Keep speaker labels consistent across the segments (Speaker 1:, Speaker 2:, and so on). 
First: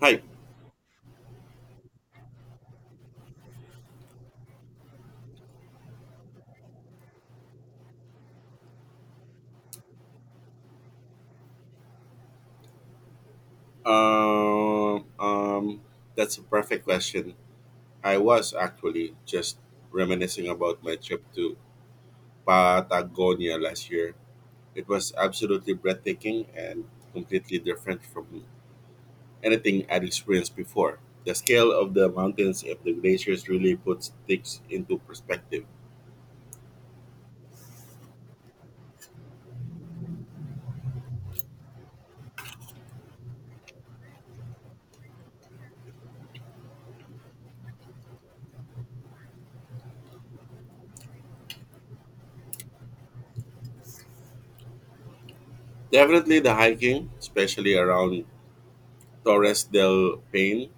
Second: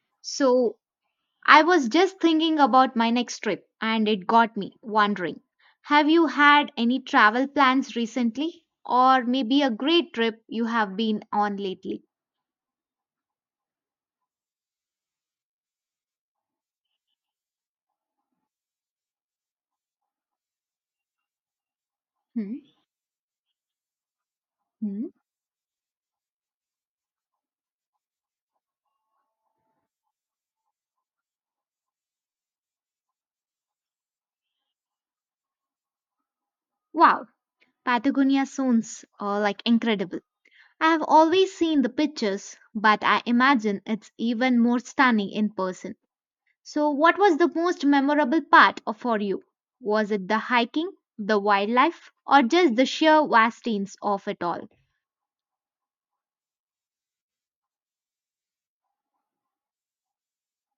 Speaker 1: Hi.
Speaker 2: So, I was just thinking about my next trip and it got me wondering, have you had any travel plans recently? Or maybe a great trip you have been on lately?
Speaker 1: Um, um, that's a perfect question. I was actually just reminiscing about my trip to
Speaker 2: Hmm?
Speaker 1: Patagonia last year. It
Speaker 2: Hmm?
Speaker 1: was absolutely breathtaking and completely different from anything I'd experienced before. The scale of the mountains and the glaciers really puts things into perspective.
Speaker 2: Wow, Patagonia sounds like incredible. I have always seen the pictures, but I imagine it's even more stunning in person. So, what was the most memorable for you? Was it the hiking, the wildlife, or just the sheer vastness of it all?
Speaker 1: Definitely the hiking, especially around Torres del Paine.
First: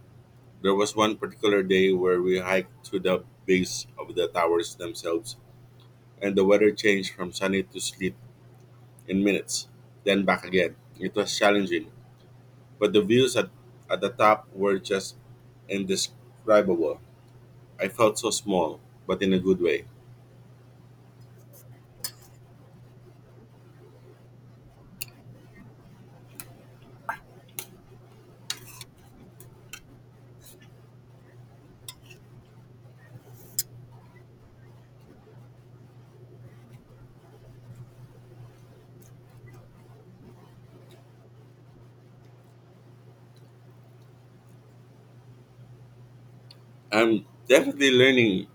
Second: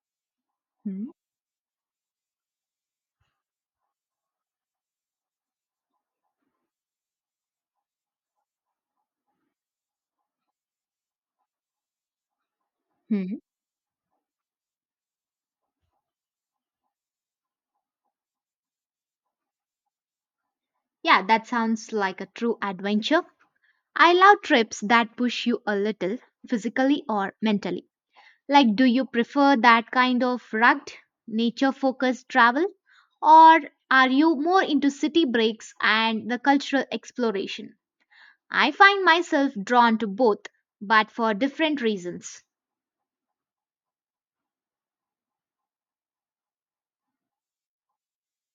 Speaker 1: There was
Speaker 2: Hmm.
Speaker 1: one particular day where we hiked to the base of the towers themselves and the weather changed from sunny to sleet in minutes, then back again. It was challenging, but the
Speaker 2: Hmm.
Speaker 1: views at the top were just indescribable. I felt so small, but in a good way.
Speaker 2: Yeah, that sounds like a true adventure. I love trips that push you a little, physically or mentally. Like, do you prefer that kind of rugged, nature focused travel? Or are you more into city breaks and the cultural exploration? I find myself drawn to both, but for different reasons.
Speaker 1: I'm definitely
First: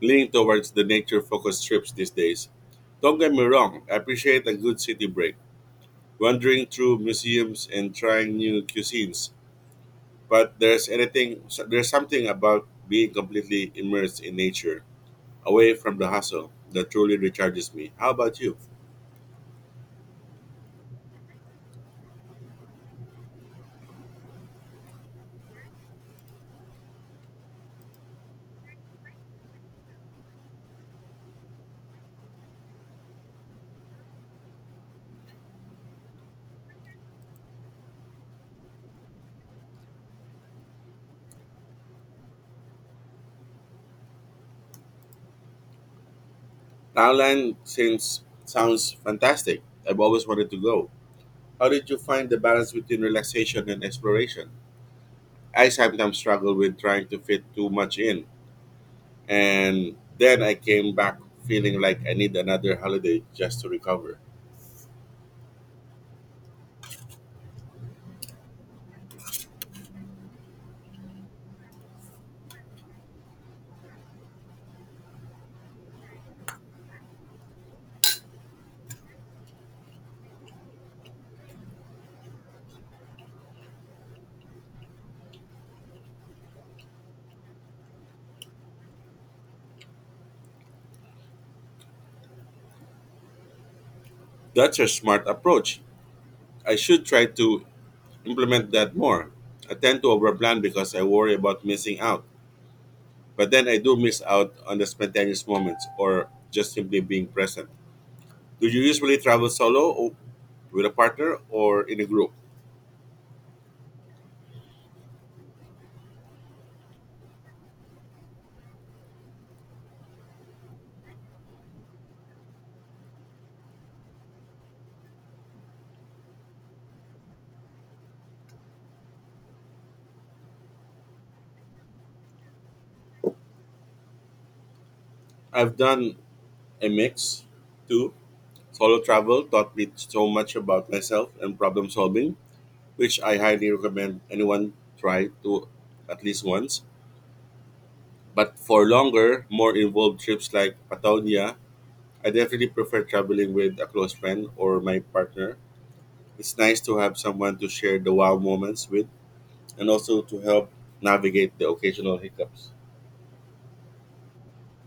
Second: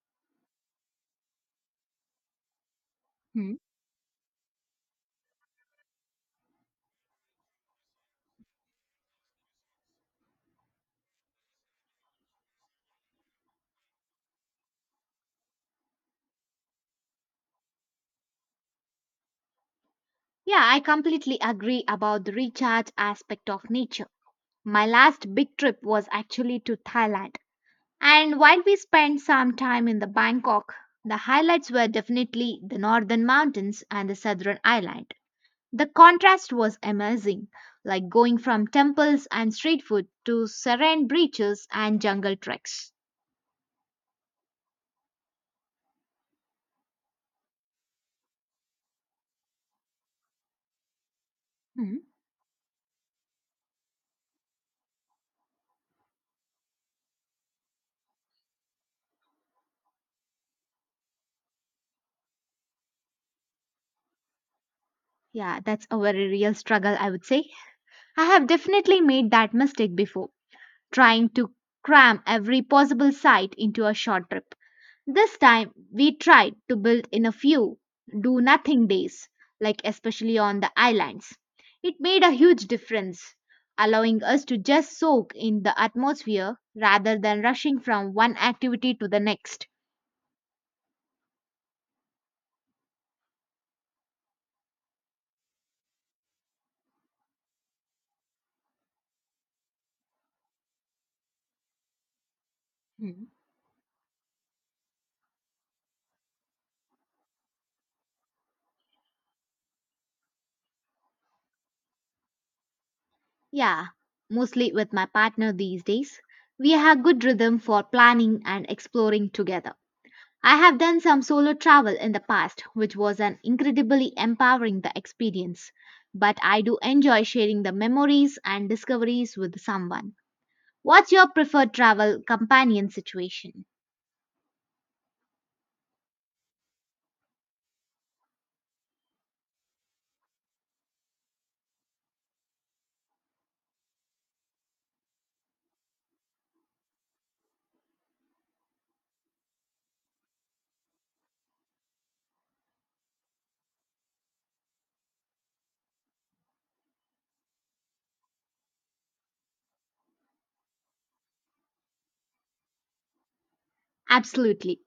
Speaker 1: leaning towards the nature focused trips these days. Don't get me
Speaker 2: Hmm.
Speaker 1: wrong, I appreciate a good city break, wandering through museums and trying new cuisines. But there's something about being completely immersed in nature away from the hustle that truly recharges me. How about you?
Speaker 2: Yeah, I completely agree about the recharge aspect of nature. My last big trip was actually to Thailand. And while we spent some time in the Bangkok, the highlights were definitely the northern mountains and the southern island. The contrast was amazing, like going from temples and street food to serene beaches and jungle treks.
Speaker 1: Thailand seems sounds fantastic. I've always wanted to go. How did
Speaker 2: Hmm.
Speaker 1: you find the balance between relaxation and exploration? I sometimes struggle with trying to fit too much in, and then I came back feeling like I need another holiday just to recover.
Speaker 2: Yeah, that's a very real struggle, I would say. I have definitely made that mistake before, trying to cram every possible sight into a short trip. This time we tried to build in a few do nothing days, like especially on the islands. It made a huge difference, allowing us to just soak in the atmosphere rather than rushing from one activity to the next.
Speaker 1: That's a smart approach. I should try to implement that more. I tend to overplan because I worry about missing out.
Speaker 2: Hmm.
Speaker 1: But then I do miss out on the spontaneous moments or just simply being present. Do you usually travel solo or with a partner or in a group?
Speaker 2: Yeah, mostly with my partner these days. We have good rhythm for planning and exploring together. I have done some solo travel in the past, which was an incredibly empowering the experience, but I do enjoy sharing the memories and discoveries with someone. What's your preferred travel companion situation?
Speaker 1: I've done a mix too. Solo travel taught me so much about myself and problem solving, which I highly recommend anyone try to at least once. But for longer, more involved trips like Patagonia, I definitely prefer traveling with a close friend or my partner. It's nice to have someone to share the wow moments with and also to help navigate the occasional hiccups.
Speaker 2: Absolutely.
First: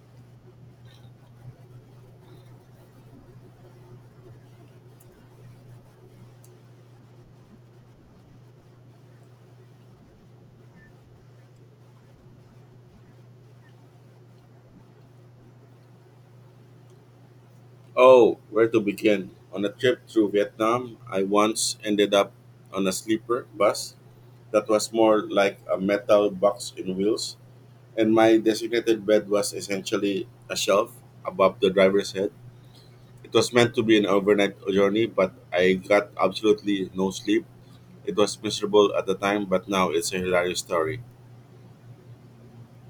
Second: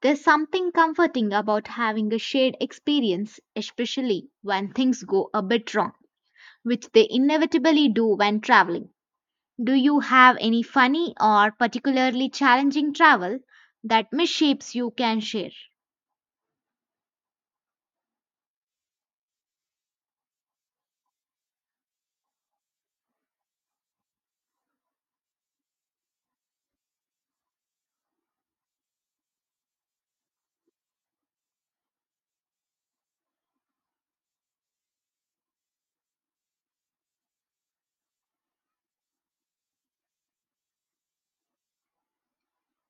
Speaker 2: There's something comforting about having a shared experience, especially when things go a bit wrong, which they inevitably do when traveling. Do you have any funny or particularly challenging travel that misshapes you can share?
Speaker 1: Oh, where to begin? On a trip through Vietnam, I once ended up on a sleeper bus that was more like a metal box in wheels, and my designated bed was essentially a shelf above the driver's head. It was meant to be an overnight journey, but I got absolutely no sleep. It was miserable at the time, but now it's a hilarious story.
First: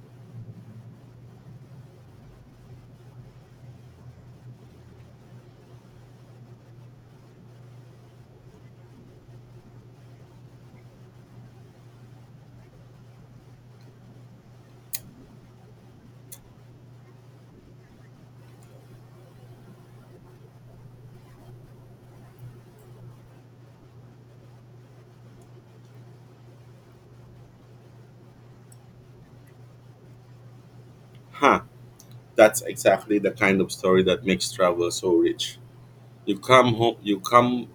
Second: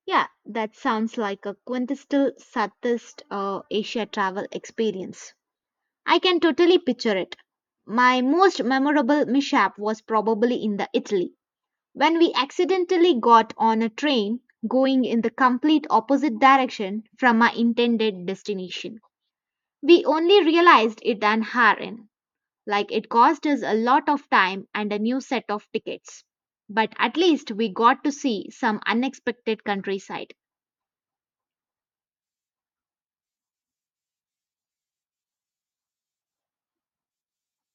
Speaker 2: Yeah, that sounds like a quintessential Southeast Asia travel experience. I can totally picture it. My most memorable mishap was probably in the Italy, when we accidentally got on a train going in the complete opposite direction from our intended destination. We only realized it an hour in, like it cost us a lot of time and a new set of tickets. But at least we got to see some unexpected countryside.
Speaker 1: Huh, that's exactly the kind of story that makes travel so rich. You come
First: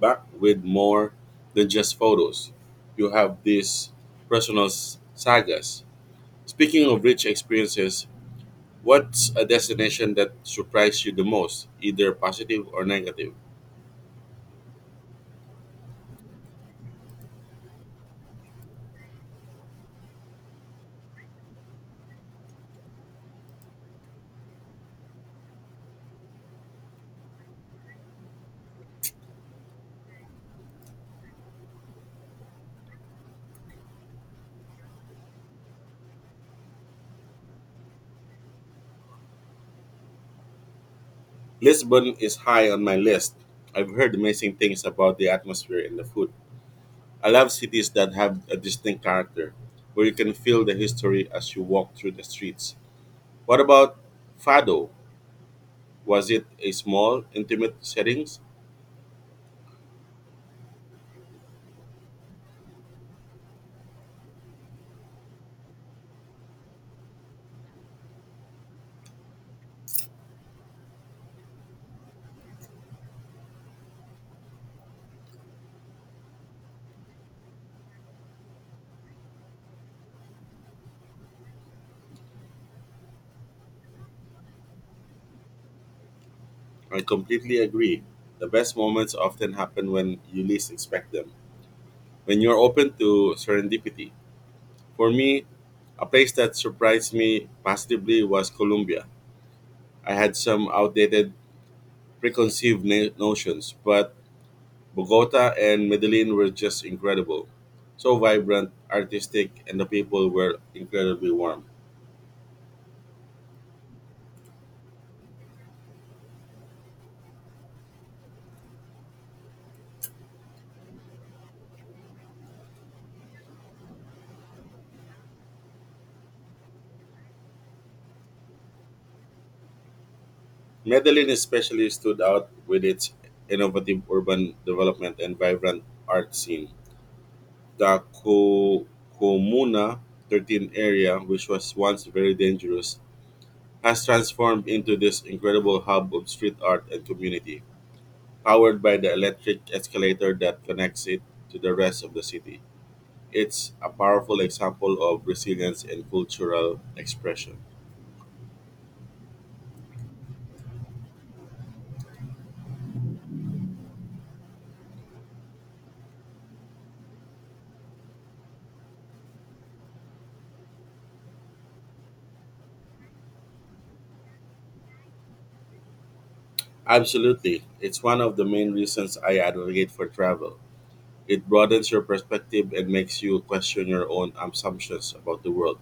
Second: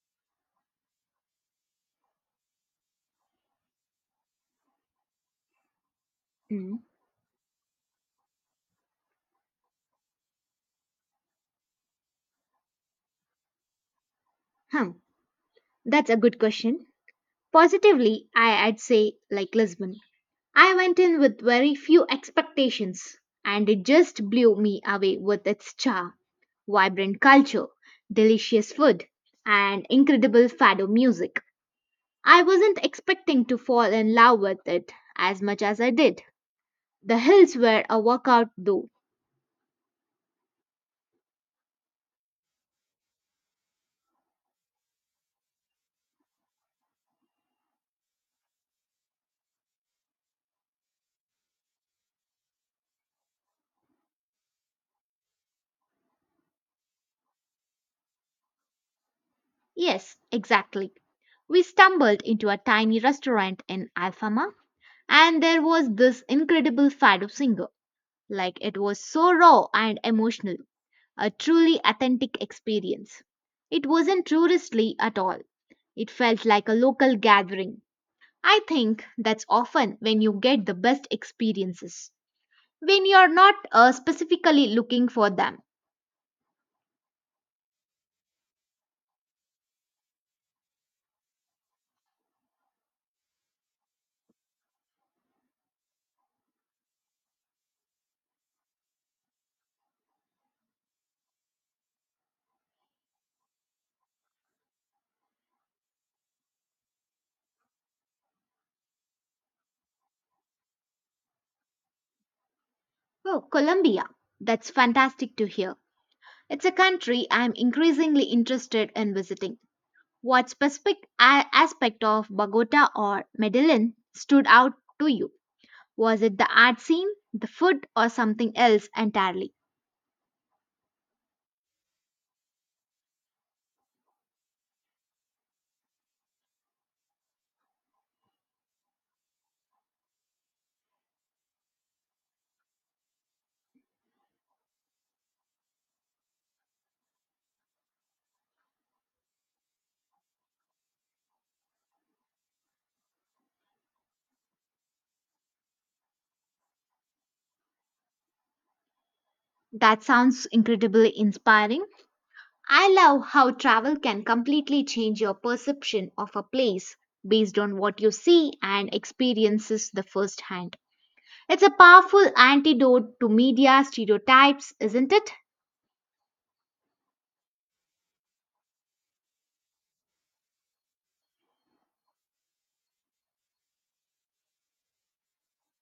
Speaker 1: back with more than just photos. You have these personal sagas.
Speaker 2: Hmm.
Speaker 1: Speaking of rich experiences, what's a destination that surprised you the most, either positive or negative?
Speaker 2: Hmm. That's a good question. Positively, I'd say like Lisbon. I went in with very few expectations and it just blew me away with its charm, vibrant culture, delicious food, and incredible fado music. I wasn't expecting to fall in love with it as much as I did. The hills were a workout though.
Speaker 1: Lisbon is high on my list. I've heard amazing things about the atmosphere and the food. I love cities that have a distinct character, where you can feel the history as you walk through the streets. What about Fado? Was it a small, intimate setting?
Speaker 2: Yes, exactly. We stumbled into a tiny restaurant in Alfama and there was this incredible fado singer. Like it was so raw and emotional, a truly authentic experience. It wasn't touristy at all. It felt like a local gathering. I think that's often when you get the best experiences, when you're not specifically looking for them.
Speaker 1: I completely agree. The best moments often happen when you least expect them, when you're open to serendipity. For me, a place that surprised me positively was Colombia. I had some outdated, preconceived notions, but Bogota and Medellin were just incredible. So vibrant, artistic, and the people were incredibly warm.
Speaker 2: Oh, Colombia. That's fantastic to hear. It's a country I'm increasingly interested in visiting. What specific aspect of Bogota or Medellin stood out to you? Was it the art scene, the food, or something else entirely?
Speaker 1: Medellin especially stood out with its innovative urban development and vibrant art scene. The Comuna 13 area, which was once very dangerous, has transformed into this incredible hub of street art and community, powered by the electric escalator that connects it to the rest of the city. It's a powerful example of resilience and cultural expression.
Speaker 2: That sounds incredibly inspiring. I love how travel can completely change your perception of a place based on what you see and experiences the first hand. It's a powerful antidote to media stereotypes, isn't it?
Speaker 1: Absolutely. It's one of the main reasons I advocate for travel. It broadens your perspective and makes you question your own assumptions about the world.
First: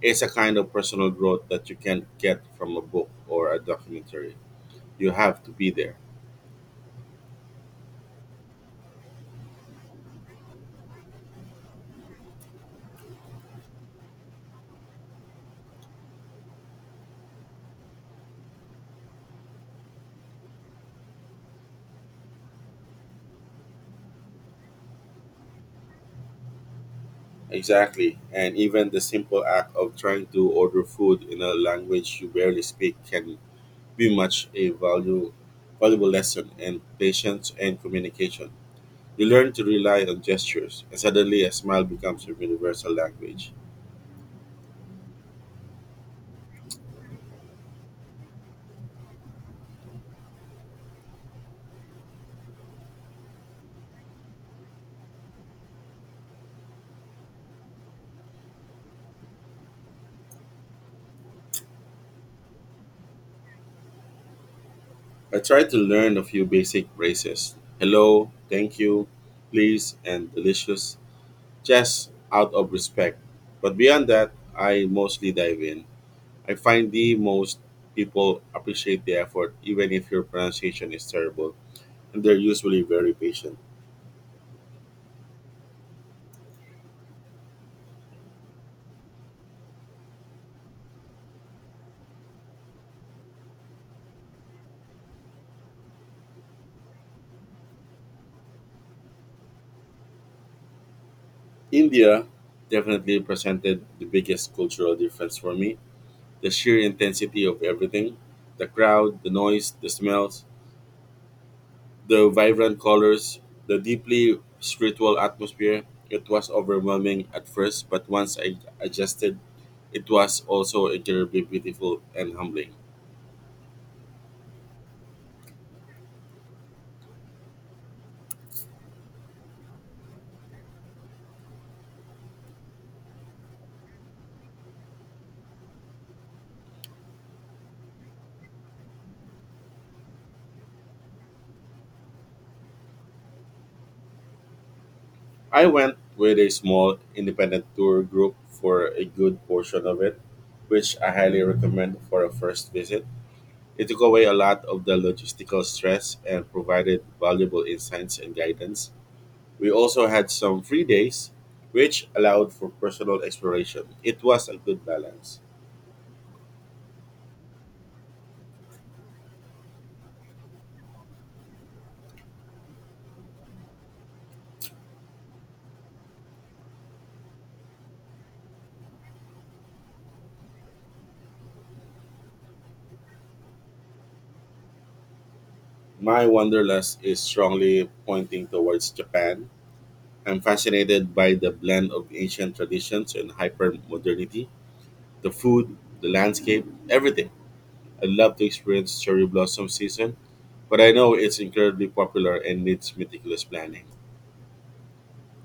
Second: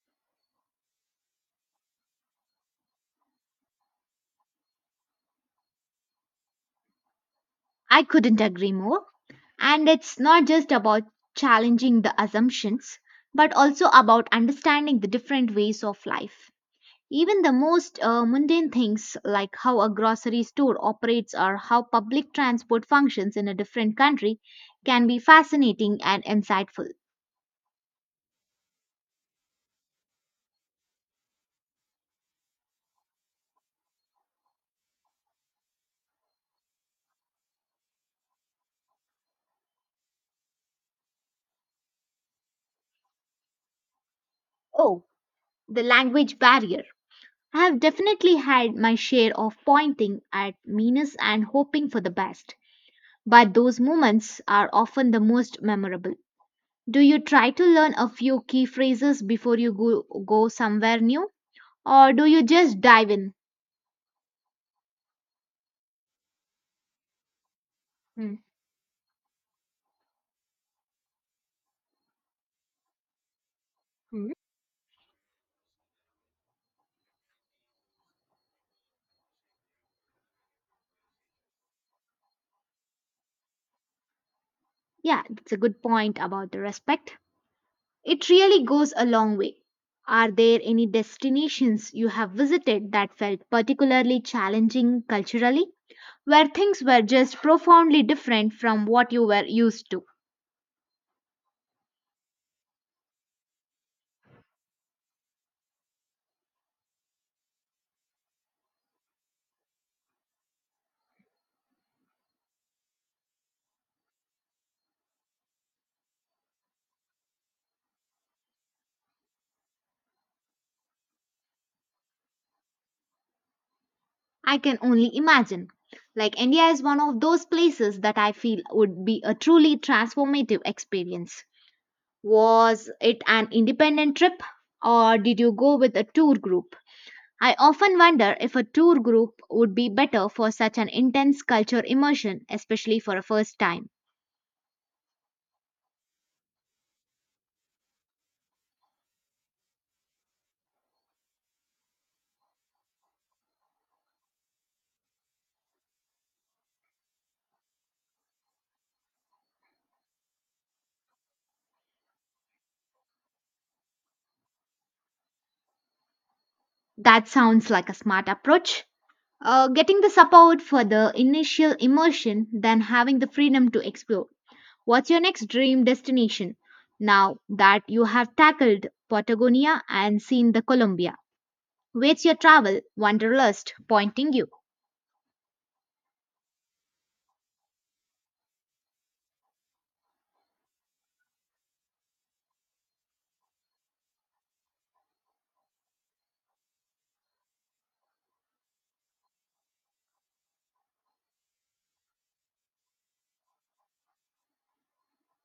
Speaker 1: It's a kind of personal growth that you can't get from a book or a documentary. You have to be there.
Speaker 2: I couldn't agree more. And it's not just about challenging the assumptions, but also about understanding the different ways of life. Even the most mundane things like how a grocery store operates or how public transport functions in a different country can be fascinating and insightful.
Speaker 1: Exactly. And even the simple act of trying to order food in a language you barely speak can be much a value, valuable lesson in patience and communication. You learn to rely on gestures, and suddenly a smile becomes your universal language.
Speaker 2: Oh, the language barrier. I have definitely had my share of pointing at meanness and hoping for the best, but those moments are often the most memorable. Do you try to learn a few key phrases before you go somewhere new, or do you just dive in?
Speaker 1: I tried to learn a few basic phrases: hello, thank you, please, and delicious, just out of respect. But beyond that,
Speaker 2: Hmm.
Speaker 1: I mostly dive in. I find the most people appreciate the effort, even if your pronunciation is terrible, and they're usually very patient.
Speaker 2: Yeah, that's a good point about the respect. It really goes a long way. Are there any destinations you have visited that felt particularly challenging culturally, where things were just profoundly different from what you were used to?
Speaker 1: India definitely presented the biggest cultural difference for me, the sheer intensity of everything, the crowd, the noise, the smells. The vibrant colors, the deeply spiritual atmosphere, it was overwhelming at first, but once I adjusted, it was also incredibly beautiful and humbling.
Speaker 2: I can only imagine. Like India is one of those places that I feel would be a truly transformative experience. Was it an independent trip or did you go with a tour group? I often wonder if a tour group would be better for such an intense culture immersion, especially for a first time.
Speaker 1: I went with a small independent tour group for a good portion of it, which I highly recommend for a first visit. It took away a lot of the logistical stress and provided valuable insights and guidance. We also had some free days, which allowed for personal exploration. It was a good balance.
Speaker 2: That sounds like a smart approach. Getting the support for the initial immersion, then having the freedom to explore. What's your next dream destination? Now that you have tackled Patagonia and seen the Colombia, where's your travel wanderlust pointing you?
Speaker 1: My wanderlust is strongly pointing towards Japan. I'm fascinated by the blend of ancient traditions and hyper modernity, the food, the landscape, everything. I'd love to experience cherry blossom season, but I know it's incredibly popular and needs meticulous planning.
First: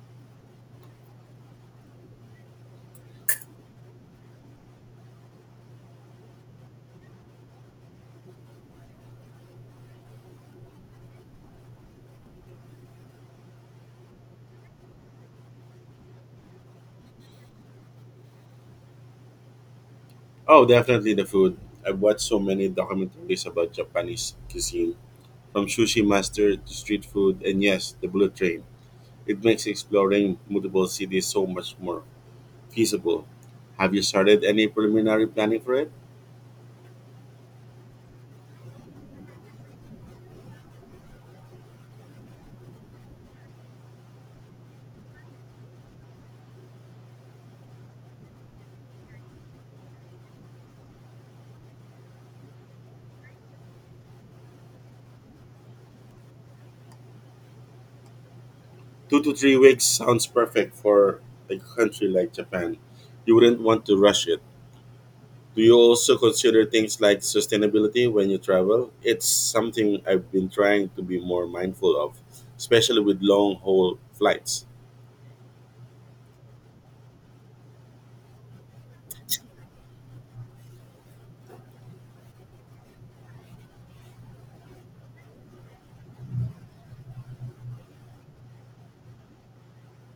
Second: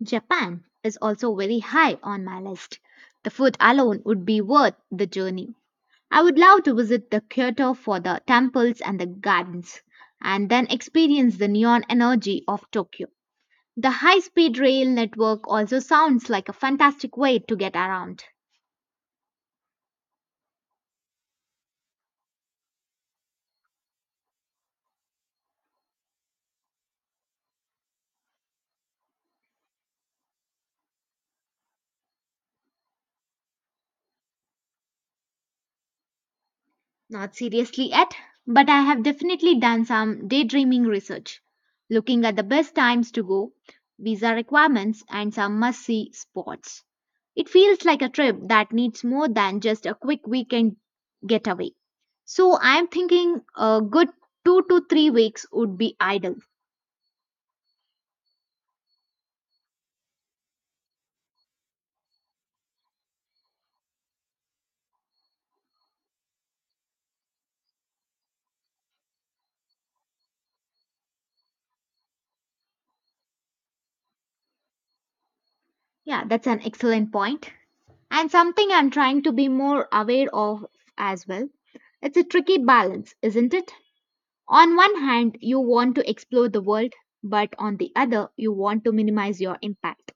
Speaker 2: Japan is also very high on my list. The food alone would be worth the journey. I would love to visit the Kyoto for the temples and the gardens, and then experience the neon energy of Tokyo. The high speed rail network also sounds like a fantastic way to get around.
Speaker 1: Oh, definitely the food. I've watched so many documentaries about Japanese cuisine, from sushi master to street food, and yes, the bullet train. It makes exploring multiple cities so much more feasible. Have you started any preliminary planning for it?
Speaker 2: Not seriously yet, but I have definitely done some daydreaming research, looking at the best times to go, visa requirements, and some must see spots. It feels like a trip that needs more than just a quick weekend getaway. So I'm thinking a good 2 to 3 weeks would be ideal.
Speaker 1: 2 to 3 weeks sounds perfect for a country like Japan. You wouldn't want to rush it. Do you also consider things like sustainability when you travel? It's something I've been trying to be more mindful of, especially with long haul flights.
Speaker 2: Yeah, that's an excellent point. And something I'm trying to be more aware of as well. It's a tricky balance, isn't it? On one hand, you want to explore the world, but on the other, you want to minimize your impact.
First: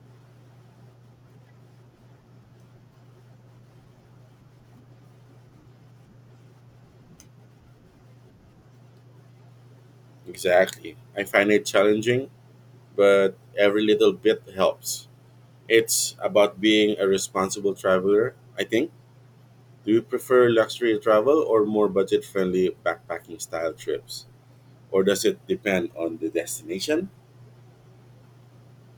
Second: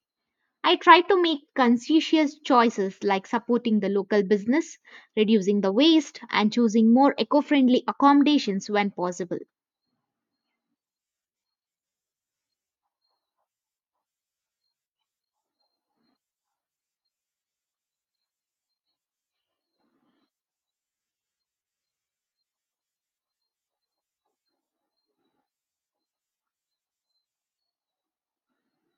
Speaker 2: I try to make conscientious choices like supporting the local business, reducing the waste, and choosing more eco friendly accommodations when possible.
Speaker 1: Exactly. I find it challenging, but every little bit helps. It's about being a responsible traveler, I think. Do you prefer luxury travel or more budget friendly backpacking style trips? Or does it depend on the destination?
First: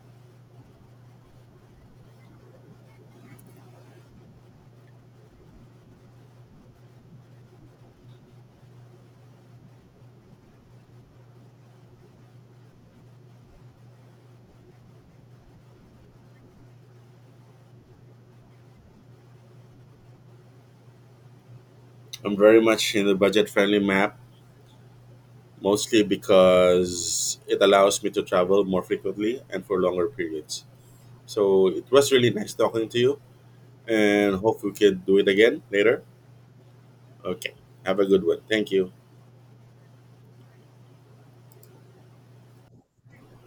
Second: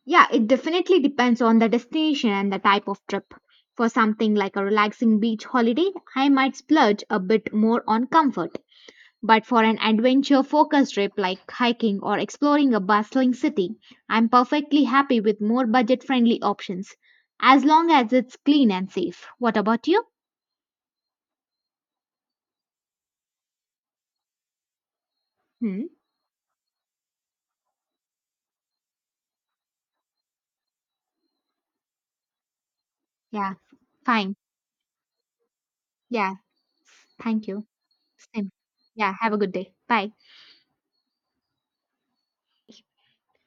Speaker 2: Yeah, it definitely depends on the destination and the type of trip. For something like a relaxing beach holiday, I might splurge a bit more on comfort. But for an adventure focused trip like hiking or exploring a bustling city, I'm perfectly happy with more budget friendly options, as long as it's clean and safe. What about you?
Speaker 1: I'm very much in the budget friendly map,
Speaker 2: Hmm?
Speaker 1: mostly because it allows me to travel more frequently and for longer periods. So it was really nice talking to you
Speaker 2: Yeah,
Speaker 1: and
Speaker 2: fine.
Speaker 1: hope we can do it again later.
Speaker 2: Yeah, thank
Speaker 1: Okay.
Speaker 2: you.
Speaker 1: Have a good one.
Speaker 2: Same.
Speaker 1: Thank you.
Speaker 2: Yeah, have a good day. Bye.